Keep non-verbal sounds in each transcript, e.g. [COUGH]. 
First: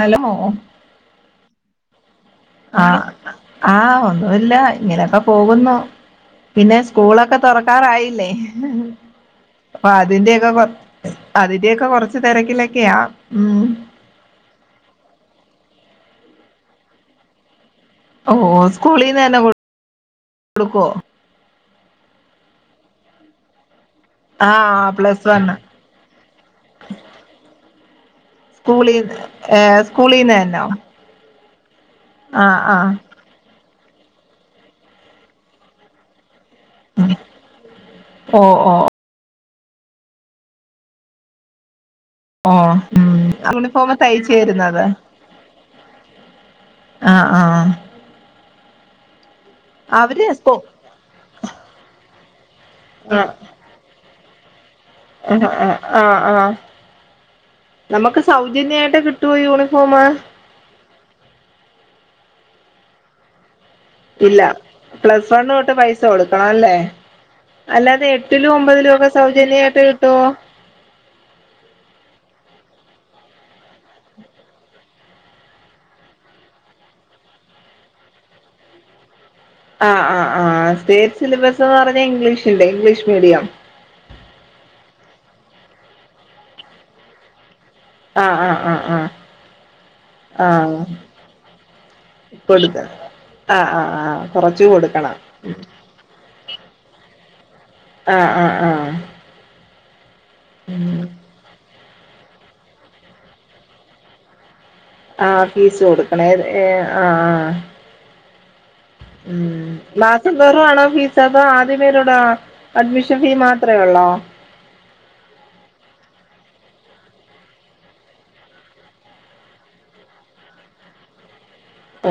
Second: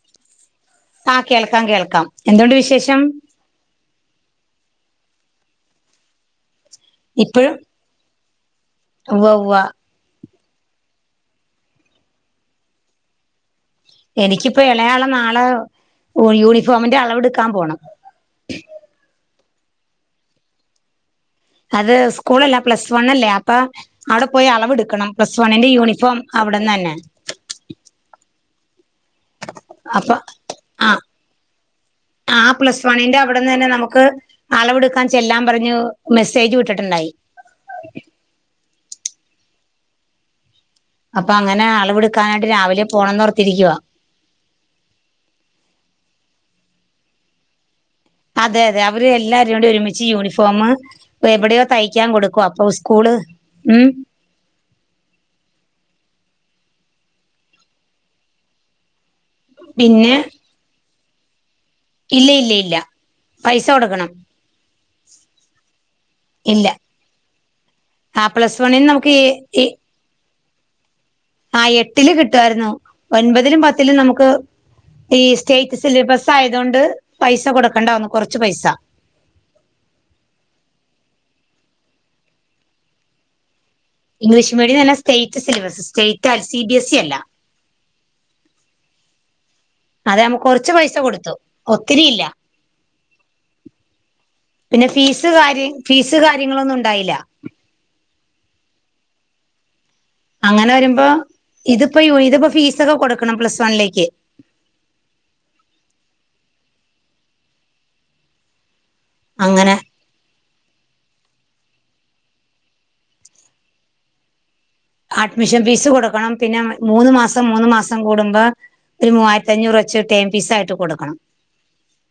Hello ആഹ് കേൾക്കാം കേൾക്കാം എന്തുണ്ട് വിശേഷം ആഹ്, ആഹ് ഒന്നുല്ല ഇങ്ങനെയൊക്കെ പോകുന്നു പിന്നെ സ്കൂളൊക്കെ ഇപ്പഴും തുറക്കാറായില്ലേ ഉവ്വ ഉവ്വ അപ്പൊ അതിന്റെ ഒക്കെ കൊ അതിന്റെ ഒക്കെ കൊറച്ച് തെരക്കിലൊക്കെയാ, ഉം എനിക്കിപ്പോ എളയാളെ നാളെ ഓ യൂണിഫോമിന്റെ അളവ്ടുക്കാൻ പോണം ഓഹ് സ്കൂളിന്ന് തന്നെ കൊട് ടുക്കുവോ? അത് സ്കൂളല്ല പ്ലസ് വൺ അല്ലേ അപ്പൊ അവിടെ പോയി ആ അളവ്ട്ക്കണം പ്ലസ് വൺ വണ്ണിന്റെ യൂണിഫോം അവിടന്നന്നെ സ്കൂളിൽ ഏഹ് അപ്പൊ സ്കൂളിന്ന് തന്നോ ആഹ് ആ പ്ലസ് വണ്ണിന്റെ അവിടെന്ന് തന്നെ നമുക്ക് അളവെടുക്കാൻ ചെല്ലാൻ പറഞ്ഞു മെസ്സേജ് വിട്ടിട്ടുണ്ടായി ഓഹ് ഓഹ് അപ്പൊ അങ്ങനെ അളവെടുക്കാനായിട്ട് രാവിലെ പോണംന്ന് ഓർത്തിരിക്കുവാ തയ്ച്ച് വരുന്നത് ആഹ് ആഹ് അതെ അതെ അവര് എല്ലാവരും കൂടി ഒരുമിച്ച് അവര് സ്കൂ യൂണിഫോമ് എവിടെയോ തയ്ക്കാൻ കൊടുക്കും അപ്പൊ സ് കൂള് ഉം ആഹ് ആഹ് ആഹ് നമുക്ക് സൗജന്യയിട്ട് കിട്ടോ യൂണി മൊമാ പിന്നെ ഇല്ല ഇല്ല ഇല്ല പൈസ കൊടുക്കണം ഇല്ല പ്ലസ് വൺ തൊട്ട് പൈസ കൊടുക്കണം ഇല്ല അല്ലേ അല്ലാതെ ആ എട്ടിലും പ്ലസ് വണ്ണിന് ഒമ്പതിലും ഒക്കെ നമുക്ക് സൗജന്യയിട്ട് കിട്ടുവോ? ആഹ് എട്ടില് കിട്ടുവായിരുന്നു ഒൻപതിലും പത്തിലും നമുക്ക് ഈ സ്റ്റേറ്റ് സിലബസ് ആയതുകൊണ്ട് പൈസ കൊടുക്കണ്ടാവുന്നു കുറച്ച് പൈസ ആഹ് ആഹ് ആഹ് സ്റ്റേറ്റ് സിലബസ് എന്ന് പറഞ്ഞ ഇംഗ്ലീഷ്ന്റെ ഇംഗ്ലീഷ് മീഡിയം ഇംഗ്ലീഷ് മീഡിയം നല്ല state syllabus state [UNINTELLIGIBLE] C B S E അല്ല ആഹ് ആഹ് ആഹ് ആഹ് അതെ നമ്മുക്ക് കുറച്ച് പൈസ കൊടുത്തു ഒത്തിരി ഇല്ല കൊടുത്തതാ ആഹ് ആഹ് ആഹ് കൊറച്ചു കൊടുക്കണം കാര് ഫീസ് കാര്യങ്ങളൊന്നും ഉണ്ടായില്ല ആഹ് ആഹ് ആഹ് അങ്ങനെ ഉം വരുമ്പോ ഇത്പ്പോ ഇത്പ്പോ ഫീസൊക്കെ കൊടുക്കണം പ്ലസ് വൺലേക്ക് ആഹ് ഫീസ് കൊടുക്കണ ഏത് ഏഹ് ആഹ് ഉം അങ്ങനെ മാസം തോറും ആണോ ഫീസ് അതോ ആദ്യമേരോടാ അഡ്മിഷൻ ഫീ മാത്രെ ഒള്ളൊ? അഡ്മിഷൻ ഫീസ് കൊടുക്കണം പിന്നെ മൂന്ന് മാസം മൂന്ന് മാസം കൂടുമ്പോ ഒരു മൂവായിരത്തി അഞ്ഞൂറ് വച്ച് ഒരു ടേം പീസ് ആയിട്ട് കൊടുക്കണം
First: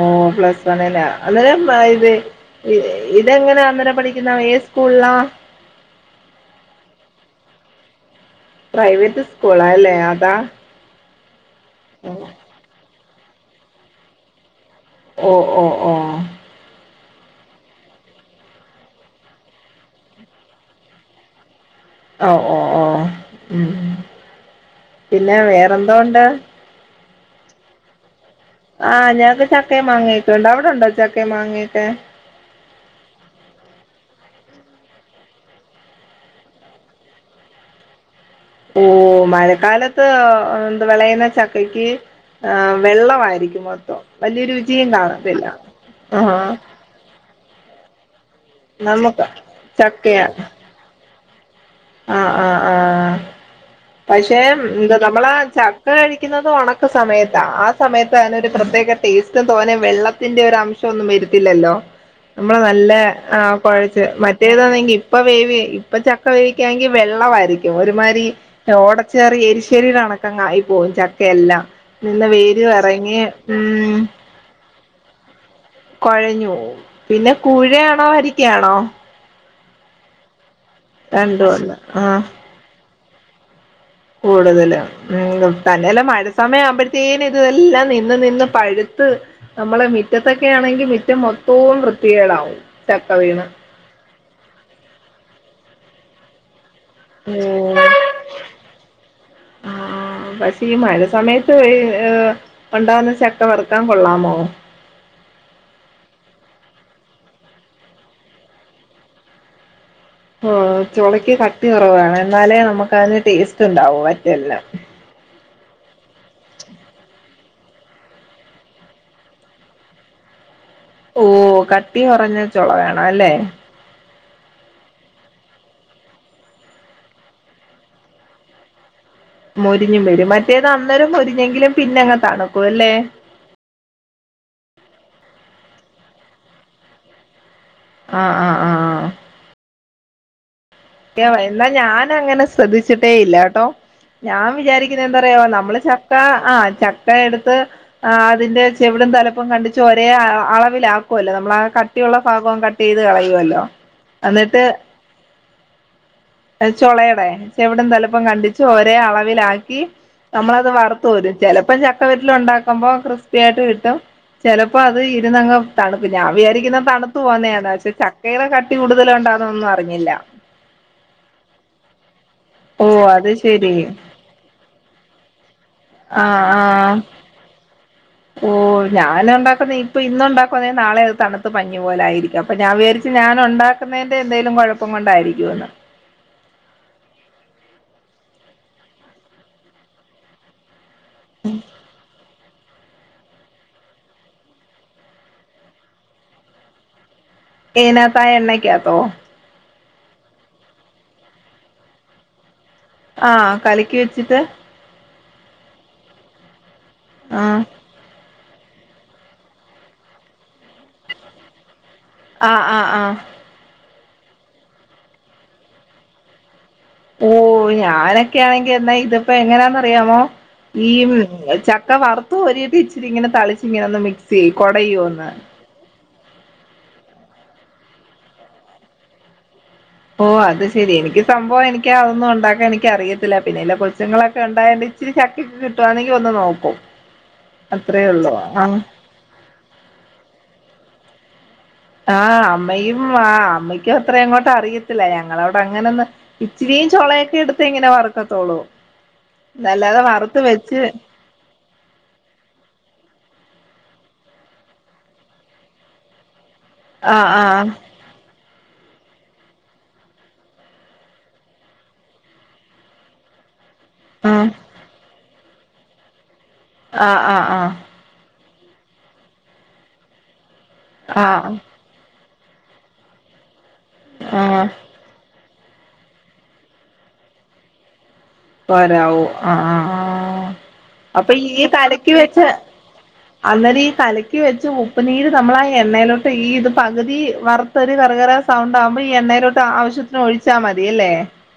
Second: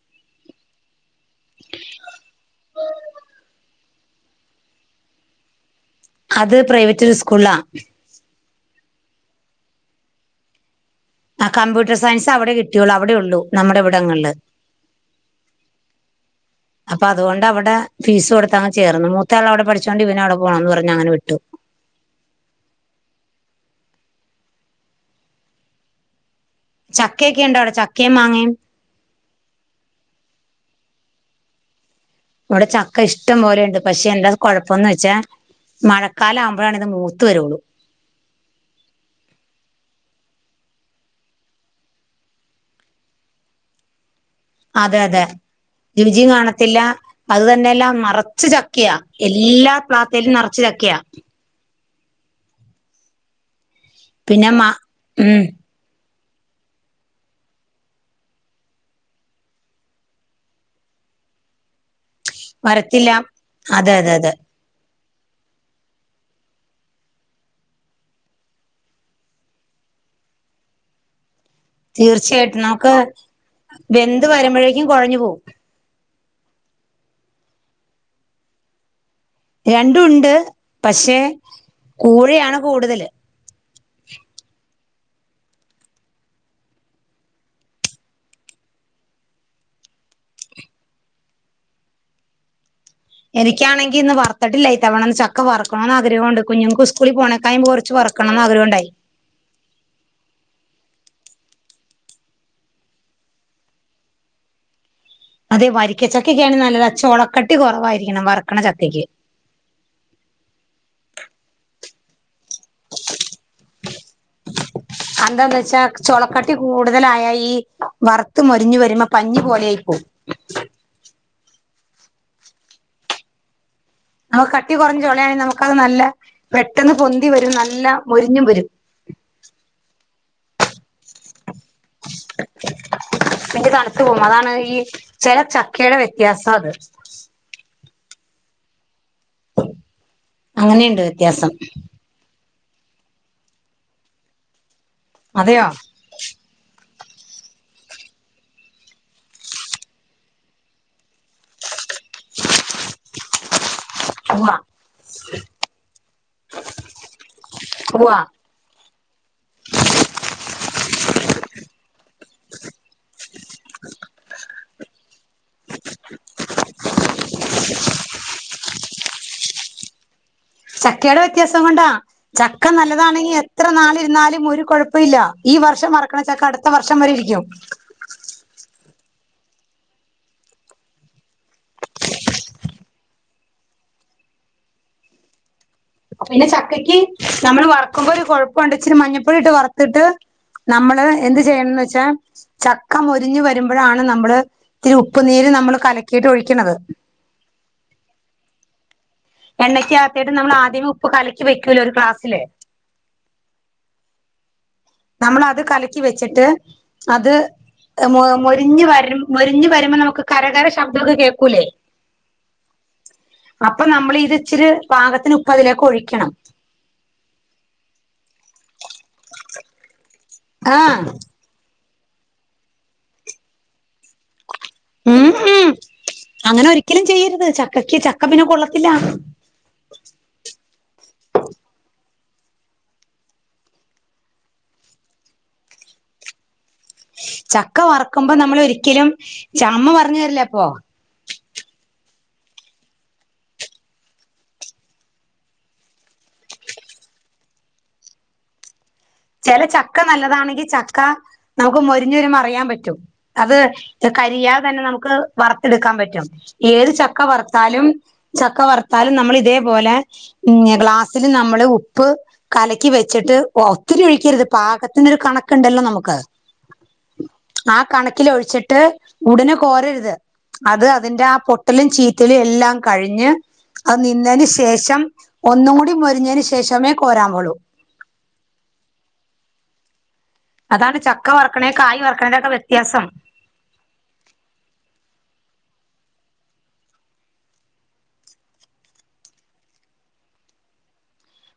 ഓഹ് പ്ലസ് വണ്ണിലാ അത് [UNINTELLIGIBLE] ഇ ഇതെങ്ങനാ അന്നേരം പഠിക്കുന്ന ഏ സ്കൂളിലാ? അത് പ്രൈവറ്റ് സ്കൂൾലാ പ്രൈവറ്റ് സ്കൂളാ അല്ലേ അതാ ആ കമ്പ്യൂട്ടർ സയൻസ് അവിടെ കിട്ടിയുള്ളു അവിടെ ഉള്ളു നമ്മുടെ ഇവിടങ്ങളില് ഓഹ് ഓഹ് ഓഹ് അപ്പൊ അതുകൊണ്ട് അവിടെ ഫീസ് കൊടുത്തങ്ങ് ചേർന്നു. മൂത്ത ആൾ അവിടെ പഠി ച്ചോണ്ട് ഇവനും അവിടെ പോണംന്ന് പറഞ്ഞ് അങ്ങനെ വിട്ടു അഹ് ഓഹ് ഓഹ് ഓഹ് ഉം പിന്നെ വേറെന്തോ ഉണ്ട് ചക്കയൊക്കെ ഉണ്ടോ അവിടെ ചക്കയും മാങ്ങയും ആഹ് ഞങ്ങക്ക് ചക്കയും മാങ്ങയും ഒക്ക ഉണ്ട് അവടെണ്ടോ ചക്കയും മാങ്ങയും ഒക്കെ? ഇവിടെ ചക്ക ഇഷ്ട്ടം പോലെയുണ്ട് പക്ഷെ എന്താ കൊഴപ്പംന്ന് വെച്ചാ മഴക്കാലം ആവുമ്പോഴാണ് ഇത് മൂത്ത് വരോള്ളൂ ഓ മഴക്കാലത്ത് എന്ത് വിളയുന്ന ചക്കക്ക് ആഹ് വെള്ളമായിയിരിക്കും മൊത്തോം വലിയൊരു അതെ അതെ രുചിയും കാണത്തില്ല അത് തന്നെയെല്ലാം നെറച്ച് ചക്കിയ നമുക്ക് എല്ലാ പ്ലാത്തേലും നെറച്ച് ചക്കയ ആഹ ആഹ് ആഹ പക്ഷെ പിന്നെ മ എന്താ നമ്മള ഉം ച ചക്ക കഴിക്കുന്നത് ഒണക്ക സമയത്ത ആ സമയത്താ അതിനൊരു പ്രത്യേക ടേസ്റ്റും തോനെ വെള്ളത്തിന്റെ ഒരു അം ഷം ഒന്നും വരുത്തില്ലല്ലോ നമ്മള് നല്ല വരത്തില്ല ആ അതെ കൊഴച്ച് അതെ അതെ മറ്റേതാന്നെങ്കി ഇപ്പൊ വേവി ഇപ്പ ചക്ക വേവിക്കാണെങ്കിൽ വെള്ളമായിരിക്കും ഒരുമാതിരി ഓടച്ചറിഎരിശ്ശേരിയിലണക്കങ്ങാ യി പോവും ചക്കെല്ലാം നല്ല വേരും ഇറങ്ങി ഉം ഇത് വരുമ്പോഴേക്കും കുഴഞ്ഞു പോവും കൊഴഞ്ഞോവും പിന്നെ കൂ ഴയാണോ വരിക്കയാണോ രണ്ടും ഉണ്ട് പക്ഷേ രണ്ടും ഉണ്ട് ആഹ് കൂഴയാണ് കൂടുതല് കൂടുതല ഉം തന്നെല്ല മഴ സമയം ആവുമ്പോഴത്തേന് ഇതെല്ലാം നിന്ന് നിന്ന് പഴുത്ത് നമ്മളെ മിറ്റത്തൊക്കെ ആണെങ്കിൽ മിറ്റം മൊത്തോം വൃത്തികേടാവും ചക്ക വീണ് എനിക്കാണെങ്കി ഇന്ന് വറത്തിട്ടില്ല ഇ തവണന്ന് ചക്ക വറക്കണന്ന് ആഗ്രഹംണ്ട് കുഞ്ഞുങ്ങൾക്ക് സ്കുളിപോണേടൈം. ഉം കൊറച്ച് വറക്കണംന്ന് ആഗ്രഹോണ്ടായി.. ആ പക്ഷേ ഈ മഴ സമയത്ത് ഉണ്ടാവുന്ന ചക്ക വറുക്കാൻ കൊള്ളാമോ അതെ വരിക്കച്ചക്കക്കാണ് നല്ലത് ആചൊളക്കട്ടി കൊ റവായിരിക്കണം വർക്കണച്ചക്കക്ക് ആ ചൊളയ്ക്ക് കട്ടി കുറവാണ് എന്നാലെ നമുക്ക് അതിന് ടേസ്റ്റ് ഉണ്ടാവും വറ്റെൽന് അതെന്താന്ന് വെച്ചാ ചൊളക്കട്ടി കൂടുതലായ ഈ വർ ത്തുമൊരിഞ്ഞു വരുമ്പൊ പഞ്ഞി പോലെ യായി പോവും ഓ കട്ടികൊറഞ്ഞ ചൊളവേണം അല്ലേ കട്ടി കൊറഞ്ഞ ചൊളയാണെങ്കിൽ നമുക്ക്അത് നല്ല പെട്ടെന്ന് പൊന്തി വരും നല്ല മൊരിഞ്ഞും വരും മൊരിഞ്ഞും വരും മറ്റേത് അന്നേരം മൊരിഞ്ഞെങ്കിലും പിന്നെ അങ്ങ് തണുക്കുവല്ലേ പിന്നെ തണുത്തു പോകും അതാണ് ഈ ചെല ചക്കയുടെ വ്യത്യാസാ അത് ആഹ് ആഹ് ആഹ് അങ്ങനേണ് എന്നാൽ ഞാൻ അങ്ങനെ ശ്രദ്ധിച്ചിട്ടേ ഇല്ല കേട്ടോ ഞാൻ വിചാരിക്ക ണ എന്താ പറയാ അതെയോ നമ്മള് ചക്ക ആഹ് ചക്ക എടുത്ത് ആഹ് അതിന്റെ ചെവിടും തലപ്പും കണ്ടിച്ച് ഒരേ അളവിലാക്കുവല്ലോ നമ്മള ആ ക കട്ടിയുള്ള ഭാഗം കട്ട് ചെയ്ത് കളയുമല്ലോ ഉവ്വ എന്നിട്ട് ചൊളയിടെ ചെവിടും ഉവ്വ തലപ്പും കണ്ടിച്ചോരേ അളവിലാക്കി നമ്മളത് വറുത്തു കോരും ചെലപ്പൊ ചക്ക വറ്റല് ഉണ്ടാക്കുമ്പൊ ക്രിസ്പ്പി യായിട്ട് കിട്ടും ചെലപ്പൊ അത് ഇരുന്നങ്ങ് തണുക്കും ഞാൻ വിചാരിക്കുന്ന തണുത്തു പോകുന്നതാണ് പക്ഷെ ച തീരെ കട്ടി കൂടുതല് ഉണ്ടാണൊന്നും അറിഞ്ഞില്ല ചക്കയുടെ വ്യത്യാസം കൊണ്ടാ ചക്ക ഓ അത് നല്ലതാണെങ്കി എത്ര ശരി നാളിരുന്നാലും ഒരു കുഴപ്പ ഇല്ല ഈ വർഷം ആഹ് വറക്കണച്ചക്ക അടുത്ത വർഷം ആഹ് വരെ ഇരിക്കും ഓ ഞാന് ഒണ്ടാക്കുന്ന ഇപ്പോൾ ഇന്നു ഉണ്ടാക്കുന്ന നാളെ അത് തണുത്ത് പഞ്ഞി പോലെയാ യിരിക്കും അപ്പ ഞാൻ വിചാരിച്ച് ഞാൻ ഒണ്ടാക്ക എണ്ണേൻ്റെ എന്തേലും കൊഴപ്പം കൊണ്ടായിരിക്കുമെന്ന് പിന്നെ ചക്കക്ക് നമ്മള് വറക്കുമ്പോ ഒരു കുഴപ്പംഉണ്ട് ഇച്ചിരി മഞ്ഞപ്പൊടി ഇട്ട് വറുത്തിട്ട് നമ്മൾ അഹ് എന്ത് ചെയ്യണംന്ന് വെച്ചാൽ ചക് ക മൊരിഞ്ഞു വരുമ്പോഴാണ് നമ്മള് ഇത്തിരി ഉപ്പ്നീര് നമ്മള് കലക്കിയിട്ട് ഒഴിക്ക്ണത് ഈൻ അതായ എണ്ണെ കാത്തോ എണ്ണയ്ക്ക ആകത്തിട്ട് നമ്മൾ ആദ്യമേ ഉപ്പ് കലക്കി വെക്കൂലോ ഒരു ക്ലാസ്സില് ആഹ് കലക്കി വെച്ചിട്ട് നമ്മൾ അത് കലക്കി വെച്ചിട്ട് അത് ആഹ് മൊ മൊരിഞ് വര് മൊരിഞഞ് വരുമ്പോ നമുക്ക് കരകര ശബ്ദക്കെ കേക്കൂലേ ആഹ് ആഹ് ആഹ് അപ്പൊ നമ്മളിത് ഇച്ചിരി പാകത്തിന് ഉപ്പ് അതിലേക് ഒഴിക്കണം ഓഹ് ഞാനൊക്കെയാണെങ്കി എന്നാ ഇതിപ്പോ എങ്ങനാന്ന് അറിയാമോ ഈ ആഹ് ചക് ക്ക വറുത്തു ഒരീട്ട് ഇച്ചിരി ഇങ്ങനെ തളിച്ച് ഇങ്ങനെ ഒന്ന് മിക്സെയ്യും കൊടയോം ഒന്ന് ഉം ഉം അങ്ങനെ ഒരിക്കലും ചെയ്യര്ത് ചക്കക്ക് ചക്ക പിന്നെ കൊള്ളത്തില്ല ഓഹ് അത് ശെരി എനിക്ക് സംഭവം എനിക്ക് അതൊന്നും ഉണ്ടാക്കാൻ എനിക്ക് അറിയത്തില്ല പിന്നെ എല്ല കൊച്ചുങ്ങളൊക്കെ ഇണ്ടായണ്ട് ഇച്ചരി ചക്കെക്കെ കിട്ടുവാണെങ്കി ഒന്ന് നോക്കും ചക്ക അത്രേ ഉള്ളൂ വറക്കുമ്പോ നമ്മൾ ആ ഒരിക്കലും ചഅമ്മ പറഞ്ഞു തരില്ല അപ്പൊ ആഹ് അമ്മയും ആഹ് അമ്മയ്ക്കും അത്ര അങ്ങോട്ട് അറിയത്തില്ല ഞങ്ങളവടെ അങ്ങനെന്ന് ഇച്ചിരീം ചോളയൊക്കെ എടുത്ത് ഇങ്ങനെ വറക്കത്തോള്ളൂ ചെല ചക്ക നല്ലതാണെങ്കി ചക്ക നമുക്ക് മൊരിഞ്ഞുവരുമ്പോ അറിയാൻ പറ്റും അത് കരിയാതെ തന്നെ നമുക്ക് വറുത്ടുക്കാൻ പറ്റും ഏത് ആ ചക്ക ആ വറ്ത്താലും ചക്ക വറ്ത്താലും നമ്മളിതേപോലെ പിന്നെ ഗ്ലാസ്സില് നമ്മള് ഉപ്പ് കലക്കി വെച്ചിട്ട് ഒ ഒത്തിരി ആ ഒഴിക്കരുത് പാകത്തിനൊരു കണക്കുണ്ടല്ലോ നമുക്ക് ആ കണക്കില് ഒഴിച്ചിട്ട് ഉടനെ കോരരുത് അത് അതിന്റെ ആ പൊട്ടലും ചീറ്റലും എല്ലാം കഴിഞ്ഞ് അത് ആ നിന്നതിന് ശേഷം ഒന്നും കൂടി മൊരിഞ്ഞതിന് ശേഷമേ കോരാൻ പോളൂ പരാവോ അഹ് അഹ് ആഹ് അതാണ് ചക്ക വറക്കണേ കായ് വറക്കണന്റെക്കെ വ്യത്യാസം അന്നേരം ഈ കലക്കി വെച്ച് ഉപ്പ്നീര് നമ്മള് ആ എണ്ണയിലോട്ട് ഈ ഇത് പകുതി വറ ഒരു കറകര സൗണ്ട് ആകുമ്പോ ഈ എണ്ണയിലോട്ട് ആവശ്യത്തിന് ഒഴിച്ചാ മതിയല്ലേ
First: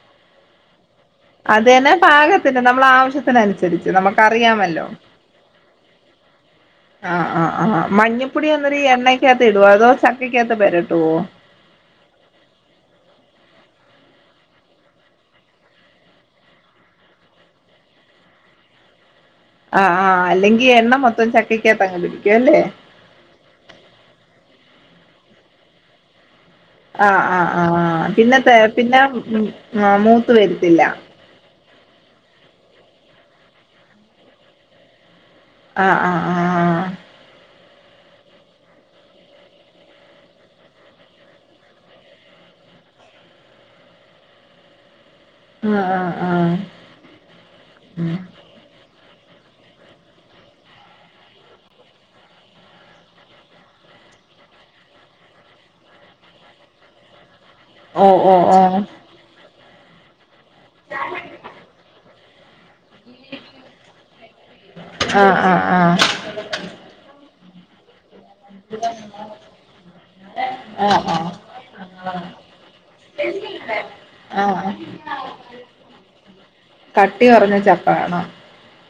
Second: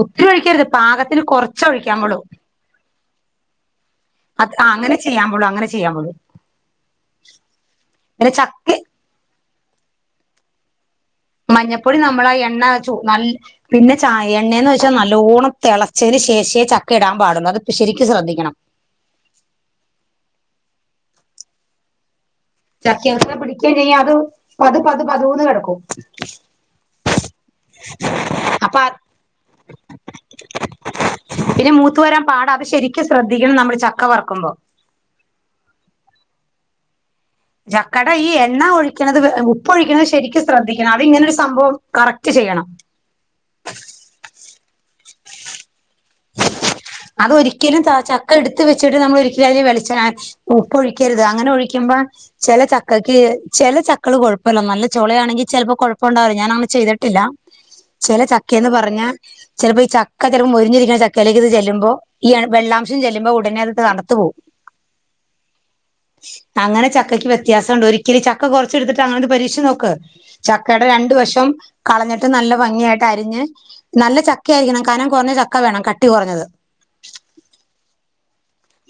ഒത്തിരി ഒഴിക്കരുത് പാകത്തിന് അത് തന്നെ കൊറച്ചൊഴിക്കാമ്പോളൂ പാകത്തിന് നമ്മൾ ആവശ്യത്തിനനുസരിച്ച് അത് ആ നമുക്കറിയാമല്ലോ അങ്ങനെ ചെയ്യാമ്പോളു അങ്ങന ചിയ്യാമ്പൊള്ളൂ ആഹ് ആഹ് ആഹ് മഞ്ഞപ്പൊടി ചക്ക അന്നേരു എണ്ണക്കകത്ത് ഇടോ അതോ ചക്കകത്ത് പെരട്ടുവോ മഞ്ഞപ്പൊടി നമ്മള ആ എണ്ണ ചോ നല്ല പിന്നെ ചായ എണ്ണേന്ന് വെച്ചാ നല്ലോണം തെളച്ചതിന് ശേഷേ ചക്ക ഇടാൻ പാടുന്നു അത് ശരിക്ക് ശ്രദ്ധിക്കണം ആഹ് ആഹ് അല്ലെങ്കി എണ്ണ മൊത്തം ചട്ടിക്കകത്ത്ങ്ങ് പിടിക്കും അല്ലേ ചക്കി അകത് പിടിക്കെം ചെയ്യും അത് പത് പത് പതോന്ന് കടക്കും ആഹ് ആഹ് ആഹ് പിന്നെ പെ അപ്പൊ പിന്നെ മൂത്ത് വരുത്തില്ല പിന്നെ മൂത്ത് വരാൻ പാട അത് ശരിക് ശ്രദ്ധിക്കണം നമ്മള് ചക്ക വറ്ക്കുമ്പോ ആഹ് ആഹ് ആഹ് ചക്കട ഈ എണ്ണ ഒഴിക്കണത് ഉപ്പ്ഒഴിക്കുണത് ശരിക് ശ്രദ്ധിക്കണം അതിങ്ങനെരു സംഭവം കറക്റ്റ് ചെയ്യണം [UNINTELLIGIBLE] ആഹ് ആഹ് ആഹ് അതൊരിക്കലും ത, ഉം ചക്ക ഇട്ത്ത് വെച്ചിട്ട് നമ്മൾ ഒരിക്കലും അതില് വെളിച്ചണെ ഉപ്പ് ഒഴിക്കര്ത് അങ്ങനെ ഒഴിക്കുമ്പോ ചെല ചക്കയ്ക്ക് ചെല ചക്കള് കുഴപ്പല്ല നല്ല ചോളയാണെങ്കി ചെലപ്പോ കൊഴപ്പമുണ്ടാവില്ലോ ഞാൻ അങ്ങനെ ചെയ്തിട്ടില്ല ഓഹ് ചെല ഓഹ് ചക്കേന്ന് ഓഹ് പറഞ്ഞാ ചെലപ്പോ ഈ ചക്ക ചെലപ്പം മുരിഞ്ഞിരിക്കുന്ന ചക്കയിലേക്ക് ഇത് ചെല്ലുമ്പോ ഈ വെള്ളം ച്ചും ചെല്ലുമ്പോ ഉ ടനെ അകത്ത് തണത്തു പോവും ആഹ് ആഹ് അങ്ങനെ ചക്കയ്ക്ക് വ്യത്യാസണ്ട് ഒരിക്കല് ചക്ക കൊറച്ചെടുത്തിട്ട് അങ്ങനെന്ത് പരീക്ഷിച്ച് നോക്ക് ചക്കടെ ആഹ് രണ്ട് ആഹ് വശം കളഞ്ഞിട്ട് നല്ല ഭംഗിയായിട്ട് അരിഞ്ഞ് നല്ല ചക്ക ആഹ് ആഹ് ആയിരിക്കണം കനം കോറഞ്ഞ ചക്ക വേണം ക ട്ടി കോറഞ്ഞത് കട്ടി കോറഞ്ഞ ചപ്പ വേണോ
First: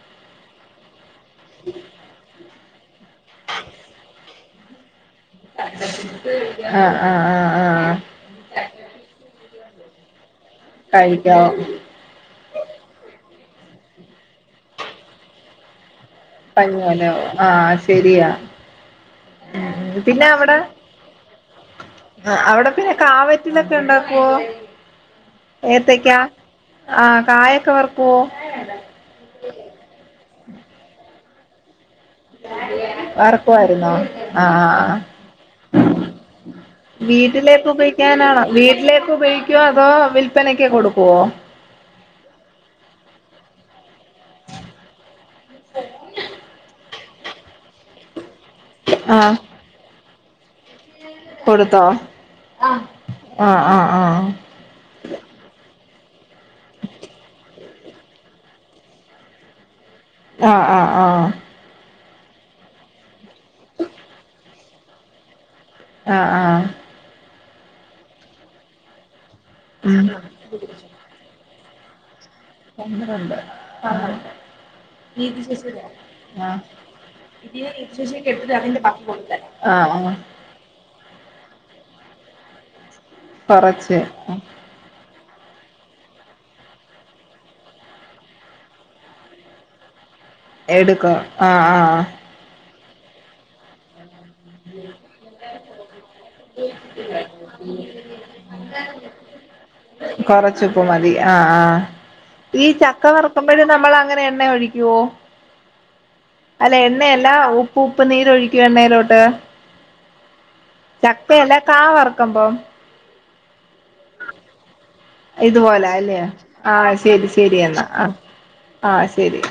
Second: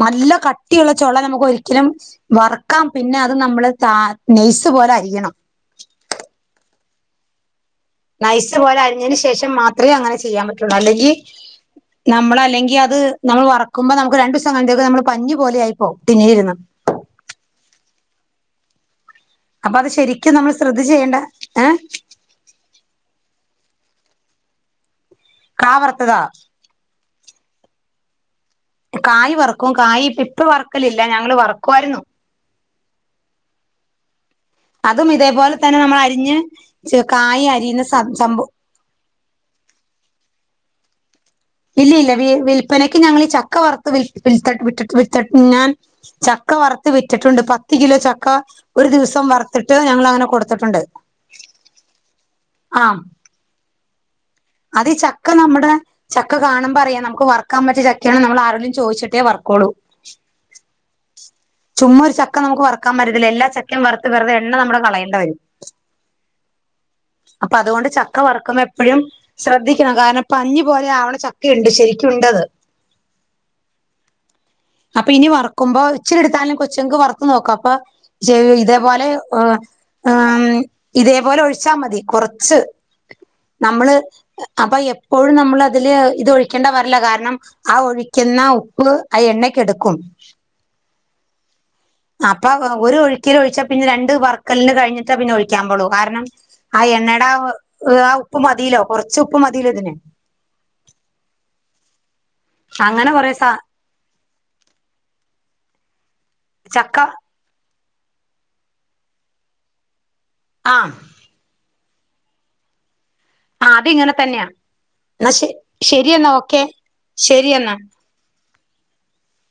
നല്ല കട്ടിയുള്ള ചോള നമുക്ക് ഒരിക്കലും വറക്കാം പിന്നെ അത് നമ്മള് ത നെയ്സ് പോലെ അരിയണം ആഹ് ആഹ് ആഹ് ആഹ് നൈസ് പോലെ അരിഞ്ഞേന് ശേഷം മാത്രമേ അങ്ങനെ ചെയ്യാൻ പറ്റുള്ളു. അല്ലെങ്കിൽ കഴിക്കാവോ നമ്മളല്ലെങ്കി അത് നമ്മള് വറക്കുമ്പോ, നമുക്ക് രണ്ട് ദിവസം കഴിഞ്ഞത്തേക്ക് നമ്മള് പഞ്ഞി പോലെയായി പോം. ടിന്നിലിരുന്ന്. ലെ ആഹ് ശെരിയാ. അപ്പ അത് ശരിക്കും നമ്മെള് ശ്രദ്ധിച്ച് ചെയ്യേണ്ട ഏഹ്. ആഹ് അവിടെ പിന്നെ കാവറ്റിലക്കെ ഉണ്ടാക്കുവോ കാ ഏത്തക്കാ? വറുത്തതാ ആഹ് കായൊക്കെ വറക്കുവോ? കായ് വറെക്കും. കായിപ്പ ഇപ്പ വറക്കെലില്ല. ഞങ്ങെള് വറെക്കുവാരുന്നു. വറക്കുവാരുന്നോ? ആഹ്, ആഹ്, ആഹ്. അതും ഇതേപോലെ തന്നെ നമ്മൾ അരിഞ്ഞ് കായ് വീട്ടിലേക്ക് അരിയുന്ന സം ഉപയോഗിക്കാനാണോ. സംഭവം വീട്ടിലേക്ക് ഉപയോഗിക്ക? ക്കേതോ വിൽപ്പനക്ക് കൊടുക്കുവോ? ഇല്ലില്ല, വിൽപ്പനയ്ക്ക് ഞങ്ങളി ഈ ചക്ക വർ വിൽ വിൽത്തട്ട് വിട്ടട്ട് വിത്തട്ട് ഞാൻ ചക്ക വറുത്ത് വിറ്റിട്ടുണ്ട്. പത്ത് കിലോ ചക്ക. ഒരു ദിവസം ആഹ് വറിത്തിട്ട് ഞങ്ങെള് അങ്ങനെ കൊടുത്തിട്ടുണ്ട്. കൊടുത്തോ? ആം. ആഹ് ആഹ് ആഹ് ആഹ് അത് ഈ ചക്ക നമ്മെടെ. ചക്ക കാണുമ്പയറിയാം നമ്മെക്ക് വർ ക്കാ പറ്റിയ ചക്കെയണ് നമ്മെള് ആരെടെങ്കിലും ചോദിച്ചിട്ടേ വർക്കോളൂ. ആഹ് ആഹ് ആഹ് ചുമ്മാ ഒരു ചക്ക നമുക്ക് വറുക്കാൻ പറ്റത്തില്ല. എല്ലാ ചക്കയും വറുത്ത് വെറുതെ എണ്ണ നമ്മള് കളേയെണ്ട വെരും. ആഹ് ആഹ് അപ്പ അതുകൊണ്ട് ചക്ക വറെക്കുന്ന എപ്പഴും ശ്രദ്ധിക്കണം. ഉം കാരണം പഞ്ഞി പോ ആവണ ചക്കയുണ്ട്. ശരിക്കും ഉണ്ടത്. പന്ത്രണ്ട്, പന്ത്രണ്ട് അപ്പ ഇനി വറക്കുമ്പോ ഇച്ചിരി എടുത്താലും കൊച്ചങ്ങിക്ക് വറുത്ത് നോക്ക്. അപ്പൊ ചെയ്‌വോ ഇതേപോലെ. ഉവ്വ് ആഹ് ആഹ് ആന്നി ഇതേപോലെ ഒഴിച്ചാ മതി. കൊറെച്ച്, നമ്മെള് കൊറച്ച് അപ്പൊ എപ്പോഴും ന നമ്മളതില് ഇത് ഒഴിക്കേണ്ട വരില്ല. കാരണം ആ ഒഴിക്കുന്ന ഉപ്പ് ആ എണ്ണക്കെടുക്കും. എടുക്കെം. ആഹ് ആഹ് അപ്പ ഒരു ഒഴുക്കില് ഒഴിച്ചാ പിന്നെ രണ്ട് വർക്കെലിന് കഴിഞ്ഞിട്ടേ പിന്നെ ഒഴിക്കാൻ പോള് കാരണം. ആ എണ്ണേടെ ആ ഉപ്പ് മതിലോ. കൊറെച്ച് ഉപ്പ് മതിലോ ഇതിന്. കൊറച്ചുപ്പ് മതി ആഹ് ആഹ്. ഈ ചക്ക അങ്ങനെ കൊറെ സ വറുക്കുമ്പഴും നമ്മെള് അങ്ങനെ എണ്ണ ഒഴിക്കു യോ അല്ല ചക്ക എണ്ണയല്ല. ഉപ്പ് ഉപ്പ് നീരൊഴിക്കുമോ എണ്ണയിലോട്ട്? ആഹ് ചക്കയല്ലാ കാ വറുക്കുമ്പം. ആ അത് ഇങ്ങനെ തന്നെയാ എന്നാ ശെ ഇതുപോലെ അല്ലേ ശെരിയെന്നാ ഓക്കെ ആഹ് ശരി ശരി ശെരിയെന്നാ. എന്നാ ആഹ് ആഹ് ശെരി.